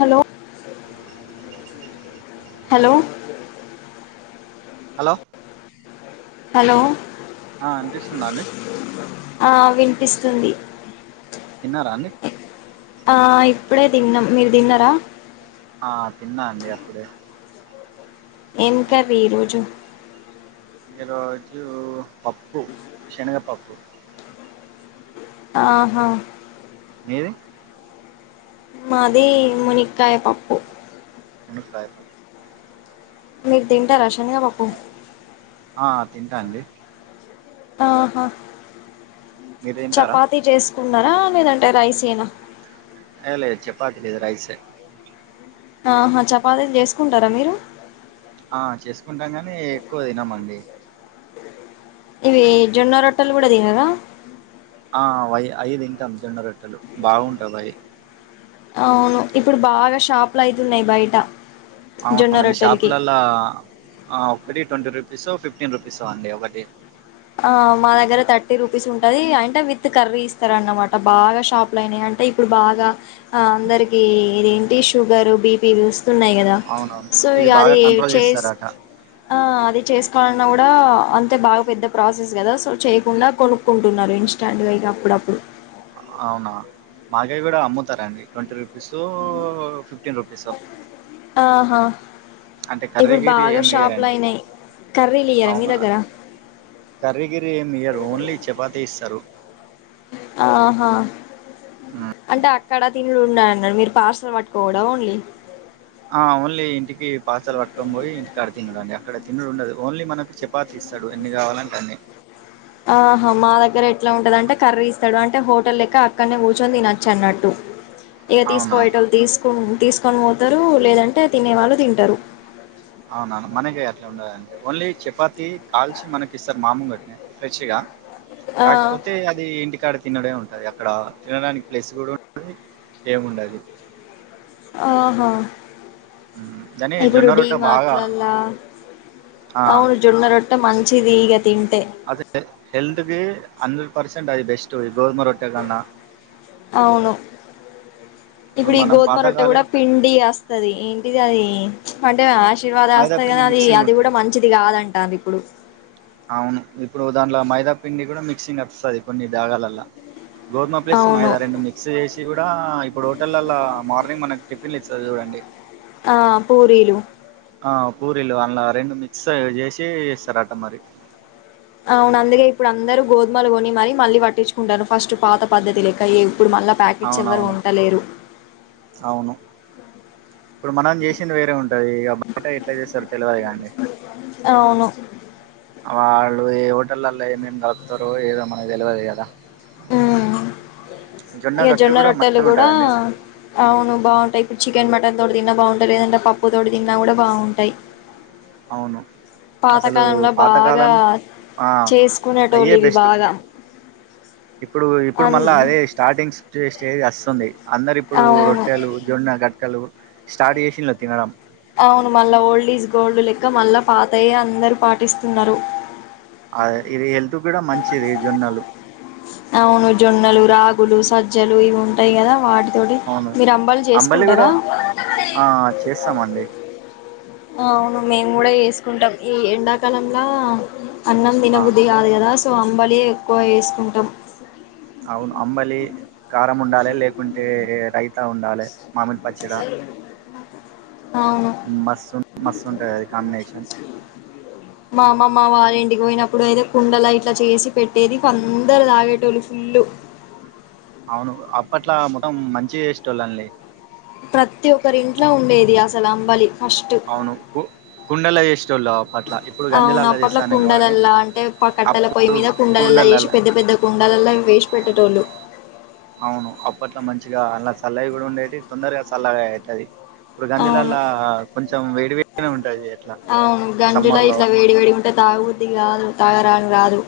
Hello hello hello hello ఆ అనిపిస్తుందా అండి ఆ వినిపిస్తుంది తిన్నారా అండి ఆ ఇప్పుడే తిన్నాం మీరు తిన్నారా ఆ తిన్న అండి ఆప్పుడే ఏం కర్రీ ఈరోజు ఈరోజు పప్పు శనగపప్పు ఆహా మీది మాది మునిక్కయ పప్పు మునక్కాయ పప్పు మీరు తింటార శనిగా పప్పు ఆ తింటా అండి ఆహా మీరు తింటారా చపాతి చేస్ కున్నారా లేదంటే రైసేనా ఏ లేదు చెపతీ లేదు రైసే ఆహా చపాతీలు చేసుకుంటారా మీరు ఆ చేసుకుంటాం గాని ఎక్కువ తినం అండి ఇవి జొన్న రోట్టలు కూడా తినరా ఆ అయ్యి తింటాం జొన్న రొట్టెలు బాగుంటయి వాయి అవును ఇప్పుడు బాగా షాపులు అయితున్నాయి బయట జొన్న అవును ఈ రొట్టెలకి షాపులల్ల ఆ ఒకటి ట్వంటీ రూపీసో, ఫిఫ్టీన్ రుపీసో అండి ఒకటి. ఆ మా దగ్గర థర్టీ రూపీస్ ఉంటది. అంటే విత్ కర్రీ ఇస్తారన్నమాట, బాగా షాప్ లైనాయి అన్ టే ఇప్పుడు బాగా, ఆ అందరికి ఇదేంటి షుగర్, బీపీ లు ఉస్త్ న్నాయి కదా. అవునవును సో ఇది ఇగా బాగా అది కంట్రోల్ చేస్, చేస్తారట ఆ అది చేస్ కాన్నా గుడా, అంతే బాగా పెద్ద ప్రాసెస్ గదా, సో చేయకుండా కొనుక్కుంటున్నారు ఇన్స్టాంట్గా, ఇగా అప్పుడప్పుడు. ఆ అవునా. మాకేయ్ గుడా అమ్ముతారండి, ట్వంటీ రూపీసో, ఫిఫ్టీన్ రూపీసో. ఆహా. అంటే కర్రి, ఇప్పుడు గిర్రి బాగా ఏమి షాపులు ఇయ్యరండి. అయినాయి కర్రీలు ఇయ్యరా మీ అవునా, దగ్గర కర్రి గిర్రి ఏం ఇయ్యరు, ఓన్లీ చపాతీ ఇస్తారు. ఆహా. హ్మ్. అంటే అక్కడ తినుడు ఉండదు అన్నాట్టు, మీర్ పార్సల్ పట్టుకోపోవుడ ఓన్లీ. ఆ ఓన్లీ ఇంటికి పర్సిల్ పట్టుకోని పోయి, ఇంటికి కాడా తినుడటా. ఇక్కడ తినుడుండదు, ఓన్లీ మనకు చపాతీ ఇస్తాడు ఎన్ని కావాలంటే అన్ని. ఆహా మా దగ్గర ఎట్లా ఉంటది అంటే, కర్రీ ఇస్తాడు అంటే హోటల్ లెక్క, అక్కనే కూర్చొని తినచ్చు అన్నట్టు. [inaudible] ఇగ అవునా తీసుకోపోయేటోళ్ళు తీస్కున్ తీస్కొని పోతారు, లేదంటే తినే వాళ్ళు తింటారు. అవునా మనకెయ్యి అట్లా ఉండదండి. ఓన్లీ చపాతి కాల్చి మనకి ఇస్తారు మాము గట్టి. ఫ్రెష్ గా, ఆ కాకపోతే అది ఇంటికాడది తినుడే ఉంటది అక్కడ, తినడానికి ప్లేస్ కూడా ఉండది, ఏం ఉండది. ఆహా. హ్మ్. కానీ ఇప్పుడు జొన్న రొట్ట డిమార్ట్ బాగా లల్లా, ఆ అవును జొన్న రోట్ ట్టె మంచిదిగద్. అదే హెల్త్కి, హండ్రెడ్ పర్సెంట్ అది బెస్ట్. [inaudible] గోధుమ రొట్టె కన్నా, అవును ఇప్పుడు ఈ మనం గోధుమ రొట్టె పాతకాల కూడా, పిండి అస్తది. ఏంటిది అది అంటే, ఆశీ ఆశీర్వాద్ మైదా అస్తది పిండి కానీ అది, మిక్సింగ్ అది గుడా ఉంటది మంచిది కాదు అంటారు ఇప్పుడు. అవును, ఇప్పుడు దాంట్ల మైదా పిండి కూడా మిక్సింగ్ అస్తది కొన్ని జాగాలాల్ల. గోధుమ ప్లస్ అవును మైదా రెండు మిక్స్ చేసి గుడా, డా ఇప్పుడు హోటలల్లా, మార్నింగ్ మనకి టిఫిన్లు ఇస్తరు చూడండి ఆ పూరీలు ఆ పూరీలు, అన్లా రెండు మిక్స్ చేసి ఇస్తారట మరి. అవును అందుకే ఇప్పుడు అందరు గోధుమలు కొని మరీ, మళ్ళీ పట్టించుకున్టరు ఫస్ట్ పాత పద్ధతి లెక్క ఏ ప్యాకెట్స్ ఎవ్వరు అవునవును కొంటలేరు. అవును. ఇప్పుడు మనం చేసింది వేరే ఉంటది, ఇగా బయట ఎట్లా చేస్తారో తెలువదు కదండి. అవును వాళ్ళు ఏ హోటలల్లో ఏమేం గలుపుతారో, ఏదో మన తెెలివదు కదా. ఉమ్మ్, ఇగ గట్టు జొన్న కూడా రొట్టెలు మంచిగా గుడా ఉంటదండి అవును బావుంటాయి. చికెన్, మటన్ తోటి తిన్నా బాగుంటాయి. లేదంటే పప్పుతోటి తిన్నా గుడా బావుంటాయి. అవును. అసలు బాగా పాతకాలం, ఆ చేసుకునేటోళ్ళు అయ్యే ఇవి బెస్ట్. బాగా ఇప్పుడు, ఇప్పుడు అన్ మళ్ళా అదే స్టార్టింగ్స్ స్టేజ్ అస్తుంది. అందరు ఇప్పుడు అవును రొట్టెలు, జొన్న గట్కలు స్టార్ట్ చేసిన్లు తినడం. అవును మళ్ళా ఓల్డ్ ఈజ్ గోల్డ్ లెక్క, మళ్ళా పాతయే అందరూ పాటిస్తున్నారు. అ ఇది హెల్త్ కూడా మంచిది జొన్నలు అవును జొన్నలు రాగులు సజ్జలు ఇవి ఉంటాయి కదా వాటి తోటి అవును మీరు అంబలి చేసుకుంటరా ఆ చేస్తామండి అవును మేము కూడా చేసుకుంటాం ఈ ఎండాకాలంల అన్నం ఆ తినబుద్ధి కాదు కదా సో అంబలి ఎక్కువ చేసుకుంటాం అవును అంబలి కారం ఉండాలి లేకుంటే రైతా ఉండాలే మామిడి పచ్చడ అవును మస్తు మస్తుంటది అది కాంబినేషన్ మా అమమ్మ వాళ్ళ ఇంటికి పోయినప్పుడు అయితే కుండల ఇట్లా చేసి పెట్టేది ఇంకందరు తాగేటోళ్ళు ఫుల్లు అవును అప్పట్లా మొత్తం మంచి చేసేటోల్లండి ప్రతి ఒక్కరి ఇంట్లో ఉండేది అసలు అంబలి ఫస్ట్ అవును కు కుండల్ల చేసేటోళ్ళు అప్పట్ల ఇప్పుడు గంజూలల్లా చేస్తున్న రెమోగాని కట్టల పొయి మీద కుండలల్ల చేసి పెద్ద పెద్ద కుండలల్ల వేసి పెట్టేటోళ్ళు అవును అప్పట్లో మంచిగా అలా సల్లవి కూడా ఉండేటియి తొందరగా సల్లగయ్యేది ఇప్పుడు అవును గంజూలల్లా కొంచెం వేడి వేడిగనే ఉంటది ఎట్లా అవును గంజులా సమ్మర్ లో ఇట్లా వేడి వేడిగుంటే తాగబద్ది కాదు తాగరానీకి రాదు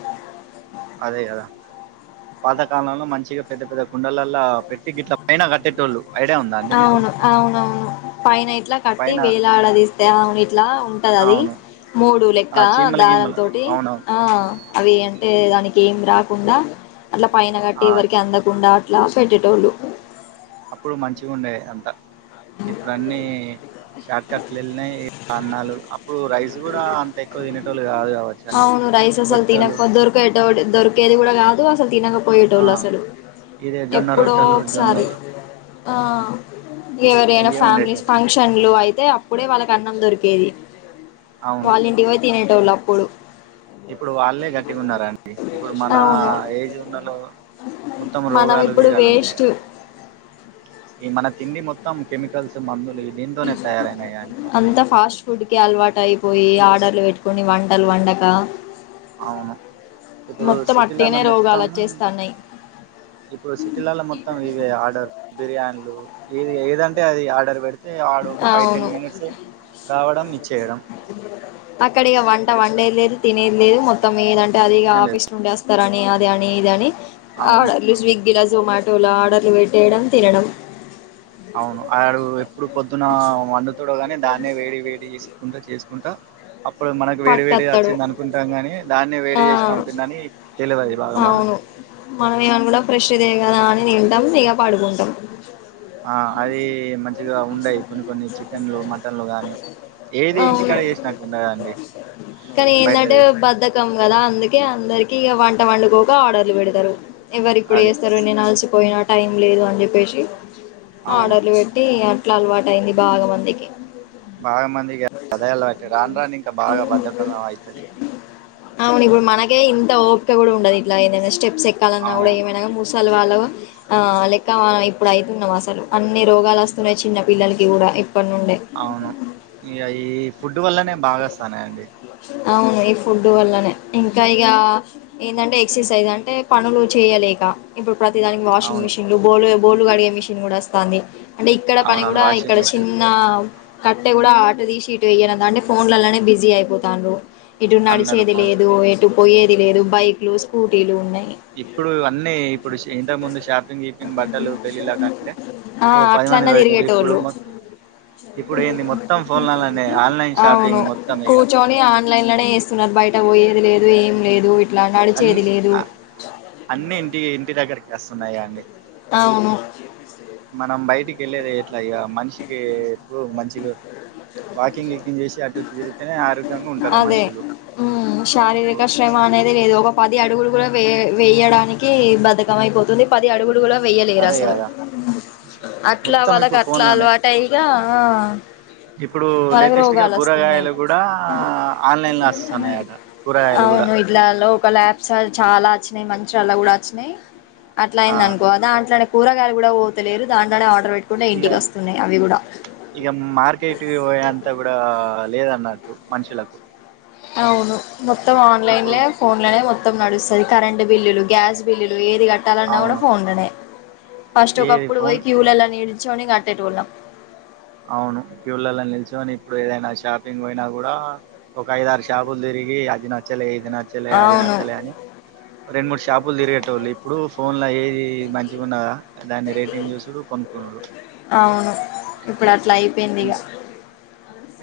అదే గదా పాత కాలంలో మంచిగా పెద్ద పెద్ద కుండలల్ల పెట్టి గిట్ల పైన కట్టేటోళ్ళు ఐడియా ఉందా అండి మీకు అవును అవునవును పైన ఇట్లా కట్టి పైన వేలాడదీస్తే అవును ఇట్లా ఉంటది అది అవును మూడు లెక్క ఆ చీమల దారం గీమలు తోటి అవునవును ఆ అవి టె దానికి ఏం రాకుండా అట్లా పైన కట్టి ఆ ఎవరికి చ్- అందకుండా దాసి పెట్టేటోల్లు అప్పుడు మంచిగ ఉండేది అంతా ఇప్పుడు అన్నీ షార్ట్ కట్లు వెల్లినయి ఇగ అన్నాలు అప్పుడు రైస్ కూడా అంత ఎక్కువ తినేటోళ్ళు కాదుగా అవును రైస్ అసలు తినకపో దొరికే దొరికేది కూడా గాదు అసలు తినకపో ఆ పోయేటోల్లు అసలు ఇదే జొన్న ఎప్పుడో రొట్టెలు ఒకసారి జొన్నలు ఆ ఇగ ఎవరియి అయిన ఇవే ఫ్యామిలీస్ ఉండేటివి ఫంక్షన్లు అయితే తే అప్పుడే వాళ్ళకి అన్నం దొరికేది అవును వాళ్ళ ఇంటికి పోయి తినేటోళ్ళు అప్పుడు ఇప్పుడు వాళ్ళే గట్టిగా ఉన్నారండి ఇప్పుడు మన అవును ఏజ్ ఉన్నోళ్ళు మొత్తం మనం రోగాలు ఇప్పుడు గీగాలు ఉన్నాయి వేస్ట్ మన తిండి మొత్తం కెమికల్స్ మందులు దీంతోనే తయారైనాయి అండి మొత్తం అంతా ఫాస్ట్ ఫుడ్ కి అలవాటయి పోయి ఆర్డర్లు పెట్టుకొని వంటలు వండక అవును ఇప్పుడు మొత్తం సిటీలల్ల అట్టేనే రోగాలు మొత్తం వచ్చేస్తాన్నాయి ఇప్పుడు సిటీలల్ల మొత్తం ఇవే ఆర్డర్ బిర్యానీలు ఇది ఏదంటే అది ఆర్డర్ పెడుతు తే ఆడు ఒక ఫైవ్ అవును టెన్ మినిట్స్ రావడం ఇచ్చేయడం అంటే వండేది లేదు తినేది లేదు మొత్తం ఏదంటే అది ఇగ ఏం లేదు ఆఫీస్ నుండే వస్తరు అని అది అని ఇది అని అవును ఆర్డర్లు స్విగ్గిల జొమాటోల ఆర్డర్లు పెట్టేయడం తినడం అవును ఆడు ఎప్పుడు పొద్దున వండుతడో గాని దాన్నే వేడి వేడి చేసుకుంటా చేసుకుంటా అప్పుడు మనకు వేడి వేడిది పట్టుకత్తడు వచ్చింది అనుకుంటాం గాని దాన్ని ఆ వేడి చేసి పంపిండని తెలవది బాగా అవును మందికి మనం ఏమనుకుంటాం ఫ్రెష్దే కదా అని తింటాం ఇగ పడుకుంటాం ఆ అది మంచిగా ఉండయి కొన్ని కొన్ని చికెన్లు మటన్లు కానీ ఏది ఇంటికాడ అవును చేసినట్టు ఉండదండి కానీ ఏందంటే బయటది బద్దకం గదా అందుకే అందరికి ఇగ వంట వండుకోక ఆర్డర్లు పెడతారు ఎవరిప్పుడు అది చేస్తారు నేను అలసిపోయినా టైం లేదు అని చెప్పేసి అవును ఆర్డర్లు పెట్టి ఇగ అట్లా అలవాటు అయ్యింది బాగా మందికి బాగా మందికి కదే అలవాటు రాను రాను ఇంకా బాగా బద్ధకాలం అయితాది అవును ఇప్పుడు మనకే ఇంత ఓపిక కూడా ఉండదు ఇట్లా ఏదైనా స్టెప్స్ ఆ ఎక్కాలన్నా కూడా ఏమైనా మూసాల వాళ్ళమ ఆ లెక్క ఆ ఇప్పుడు అయితున్నాయి అసలు అన్ని రోగాలు వస్తున్నాయి చిన్న పిల్లలకి కూడా ఇప్పటి నుండే అవును ఇక ఈ ఫుడ్ వల్లనే బాగా వస్తాన్నాయి అండి అవును ఈ ఫుడ్ వల్లనే ఇంకా ఇక ఏదంటే ఎక్సర్సైజ్ అంటే పనులు చేయ్యాలేము ఇప్పుడు ప్రతి దానికి వాషింగ్ అవును మిషన్లు బోలు బోలు కడిగే మిషన్ కూడా వస్తాంది అంటే ఇక్కడ పని అవునవును కూడా ఇక్కడ వాషింగ్ మిషిన్ చిన్న కట్టె కూడా ఆట తీసి ఇటు వెయ్యడం గాని ఫోన్లలోనే బిజీ అయిపోతాండు ఇటు అందరు నడిచేది ఫోన్లు లేదు ఎటు పోయ్యెది లేదు బైక్లు స్కూటీలు ఉన్నాయి ఇప్పుడు అన్నీ ఇప్పుడు ఇంతకు ముందు షా షాపింగ్ గిపింగ్ బట్టలు పెళ్ళిల్లకంటే ఆ ఓ పది మంది అట్లన్నా పోయ్యెటొళ్ళు ఇప్పుడు తిరిగేటోళ్ళు మొత్త ఇప్పుడు ఏంది మొత్తం ఫోన్లలోనే ఆన్లైన్ షాపింగ్ మొత్తం ఇక ఆన్లైన్ లోనే చేస్తున్నారు బయట పోయ్యేది లేదు ఏం లేదు ఇట్లా అన్ని నడిచేది లేదు అన్ని ఇంటి ఇంటి దగ్గరకి వస్తున్నాయా అండి అవును మనం బయటికి వెళ్ళేది ఎట్లా ఇక మనిషికి ఎప్పుడు మంచి ఇగో వాకింగ్ గికింగ్ చేసి అటు ఇటు తిరిగితేనే ఆరోగ్యంగా ఉంటారు అదే మనుషులు ఉమ్ ఇప్పుడు శారీరక శ్రమ అనేది లేదు ఒక పది అడుగులు కూడా వే వేయ్యడానికి బధ్ధాకం అయిపోతుంది పది అడుగులు కూడా వెయ్యలేరు అదే అసలు కదా అట్లా మొత్తం వాళ్ళకు ఇప్పుడు అట్లా ఫోన్లోనే అలవాటు అయిగా ఆ ఇప్పుడు లేటెస్ట్ గా కూరగాయలు కూడా ఆన్లైన్ లో వస్తాన్నాయట కూరగాయలు కూడా అవును ఇట్లా లోకల్ యాప్స్ ఆ చాలా వచ్చినాయి మంచి అలా కూడా వచ్చినాయి అట్లా ఆ అయింది అనుకో దాంట్లొనే కూరగాయలు కూడా పోతలేరు దాంట్లోనే ఆర్డర్ పెట్టుకుంటే ఇగ ఇంటికి వస్తున్నాయి అవి కూడా కిందకి పోయంతా కూడా అంతా లేదన్నట్టు మనుషులకు అవును మొత్తం ఇప్పుడు ఆన్లైన్లే ఫోన్ లోనే మొత్తం నడుస్తు కరెంటు బిల్లులు గ్యాస్ బిల్లులు ఏది కట్టాలన్నా కూడా అవును ఫోన్లోనే ఫస్ట్ ఏది ఒకప్పుడు ఫోన్ పోయ్యి క్కూళ్ళ లో నిలుచోని కట్టెటొళ్ళం అవును క్కూళ్ళల్లో నిల్చుని ఇప్పుడు ఏదైనా షాపింగ్ పోయినా కూడా ఒక ఐదు ఆరు షాపులు తిరిగి అది నచ్చలే ఇది నచ్చలే అది అవును నచ్చలే అని రెండు మూడు షాపులు తిరిగేటోళ్ళు ఇప్పుడు ఫోన్లో ఏది మంచిగా ఉన్నదా దాన్ని రేటింగ్ చూసుడు కొనుక్కున్నుడు అవును ఇప్పుడు అట్లా అయిపోయింది ఇగ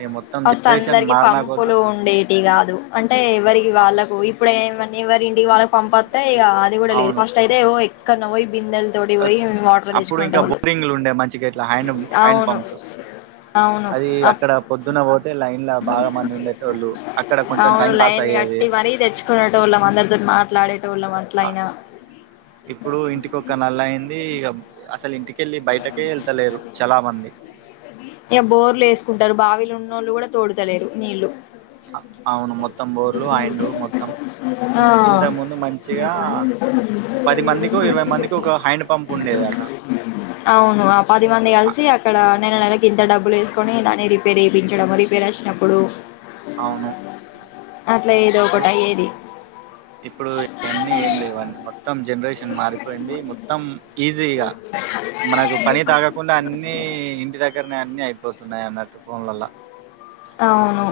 ఈ మొత్తం ఫస్ట్ జనరేషన్ అందరికి మారిన కొద్దీ పంపులు ఉండేటివిగా అంటే ఎవరికి వాళ్ళలకు ఇప్పుడు ఏమని ఎవరి ఇంటికి వాళ్ళకి పంపు వత్తాయి అది కూడా లేదు అవును ఫస్ట్ అయితే ఎక్కడనో పోయి బిందెల తోటి పోయి వాటర్ అప్పుడు ఇంకా తెచ్చుకునేటోళ్ళు బోరింగ్లు ఉండే మంచిగా ఇట్లా హ్యాండ్ హ్యాండ్ అవును పంప్స్ అవును అది అప్ అక్కడ పొద్దున్న పోతే లైన్ లో బాగా మంది ఉండేటోళ్ళు అక్కడ కొంచెం టైం పాస్ అయి గట్టి మరీ తెచ్చుకునేటోళ్ళం అందరితో మాట్లాడి ఇప్పుడు ఇంటికొక్క నల్ల అయ్యింది ఇక అసలు ఇంటికి కెళ్ళి బయటకే వెళ్తలేరు చాలా మంది ఇక బోర్లు వేసుకుంటారు బావిలు ఉన్నోళ్ళు కూడా తోడుతలేరు నీళ్లు [inaudible] అవును మొత్తం బోర్లు హైండ్లు మొత్తం ఇన్ ఇంతకు ముందు మంచిగా పది మందికో ఇరవై మందికి ఒక హ్యాండ్ పంప్ ఉండేదట అవును ఆ పదిమంది కలిసి అక్కడ నెల నెలకి ఇంత డబ్బులేసుకొని దాన్ని రిపేర్ చేయిపించడం రిపేర్ వచ్చినప్పుడు అవును అట్లా ఏదో ఇప్పుడు ఒకటి అయ్యేది ఇప్పుడువన్నీ ఏం లేవండి మొత్తం మొత్తం జనరేషన్ మారిపోయింది మొత్తం అంతే ఇగ మనకు పని తగ్గకుండా అన్ని ఇంటి దగ్గ దగరనే అన్ని అయిపోతున్నాయి అన్నట్టు ఫోన్ లల్ల అవును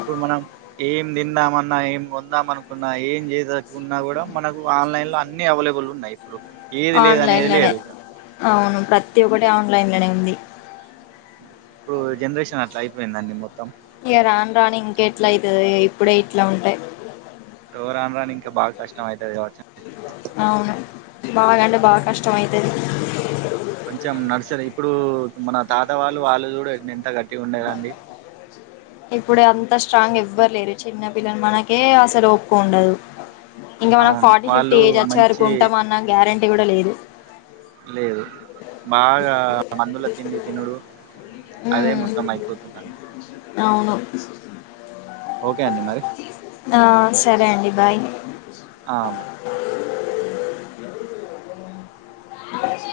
ఏం తిందామన్నా ఏం కొందామనుకున్నా ఏం చేయదలచుకున్నా కూడా మనకు ఆన్లైన్ లో అన్ని అవైలబుల్ ఉన్నాయి ఇప్పుడు ఏది లేదు అనేది ఆన్లైన్లోనే లేదు ఇక అవును ప్రతి ఒక్కటి ఆన్లైన్లోనే ఉంది ఇప్పుడు జనరేషన్ అట్లా అయిపోయిందండి మొత్తం ఇగ రాను రాను ఇంకెట్లా అయితది ఇప్పుడే ఇట్లా ఉంటే రాను రాను నింకా బా కష్టమయితది కావచ్చు అవును బాగాంటే బాగా కష్టం అయితది కొంచెం నర్సరి ఇప్పుడు మన తాతవాళ్ళు వాళ్ళు చూడు ఎంత గట్టిగా ఉండేదండి ఇప్పుడే అంత స్ట్రాంగ్ ఎవ్వరు లేరు చిన్న పిల్లలు మనకే అసలు ఒపిక ఉండదు ఇంకా మనం అవును ఫార్టీ ఫిఫ్టీ వాళ్ళు ఏజ్ వచ్చే వరకు మంచి ఉంటాం అన్న గ్యారంటీ కూడా లేదు లేదు బాగా మందుల తిండి తినుడు అదే ఉమ్, మొత్తం అయిపోతుందండి ఇ స ఓకే అండి మరి ఆ సరే అండి బాయ్ [unintelligible] [inaudible]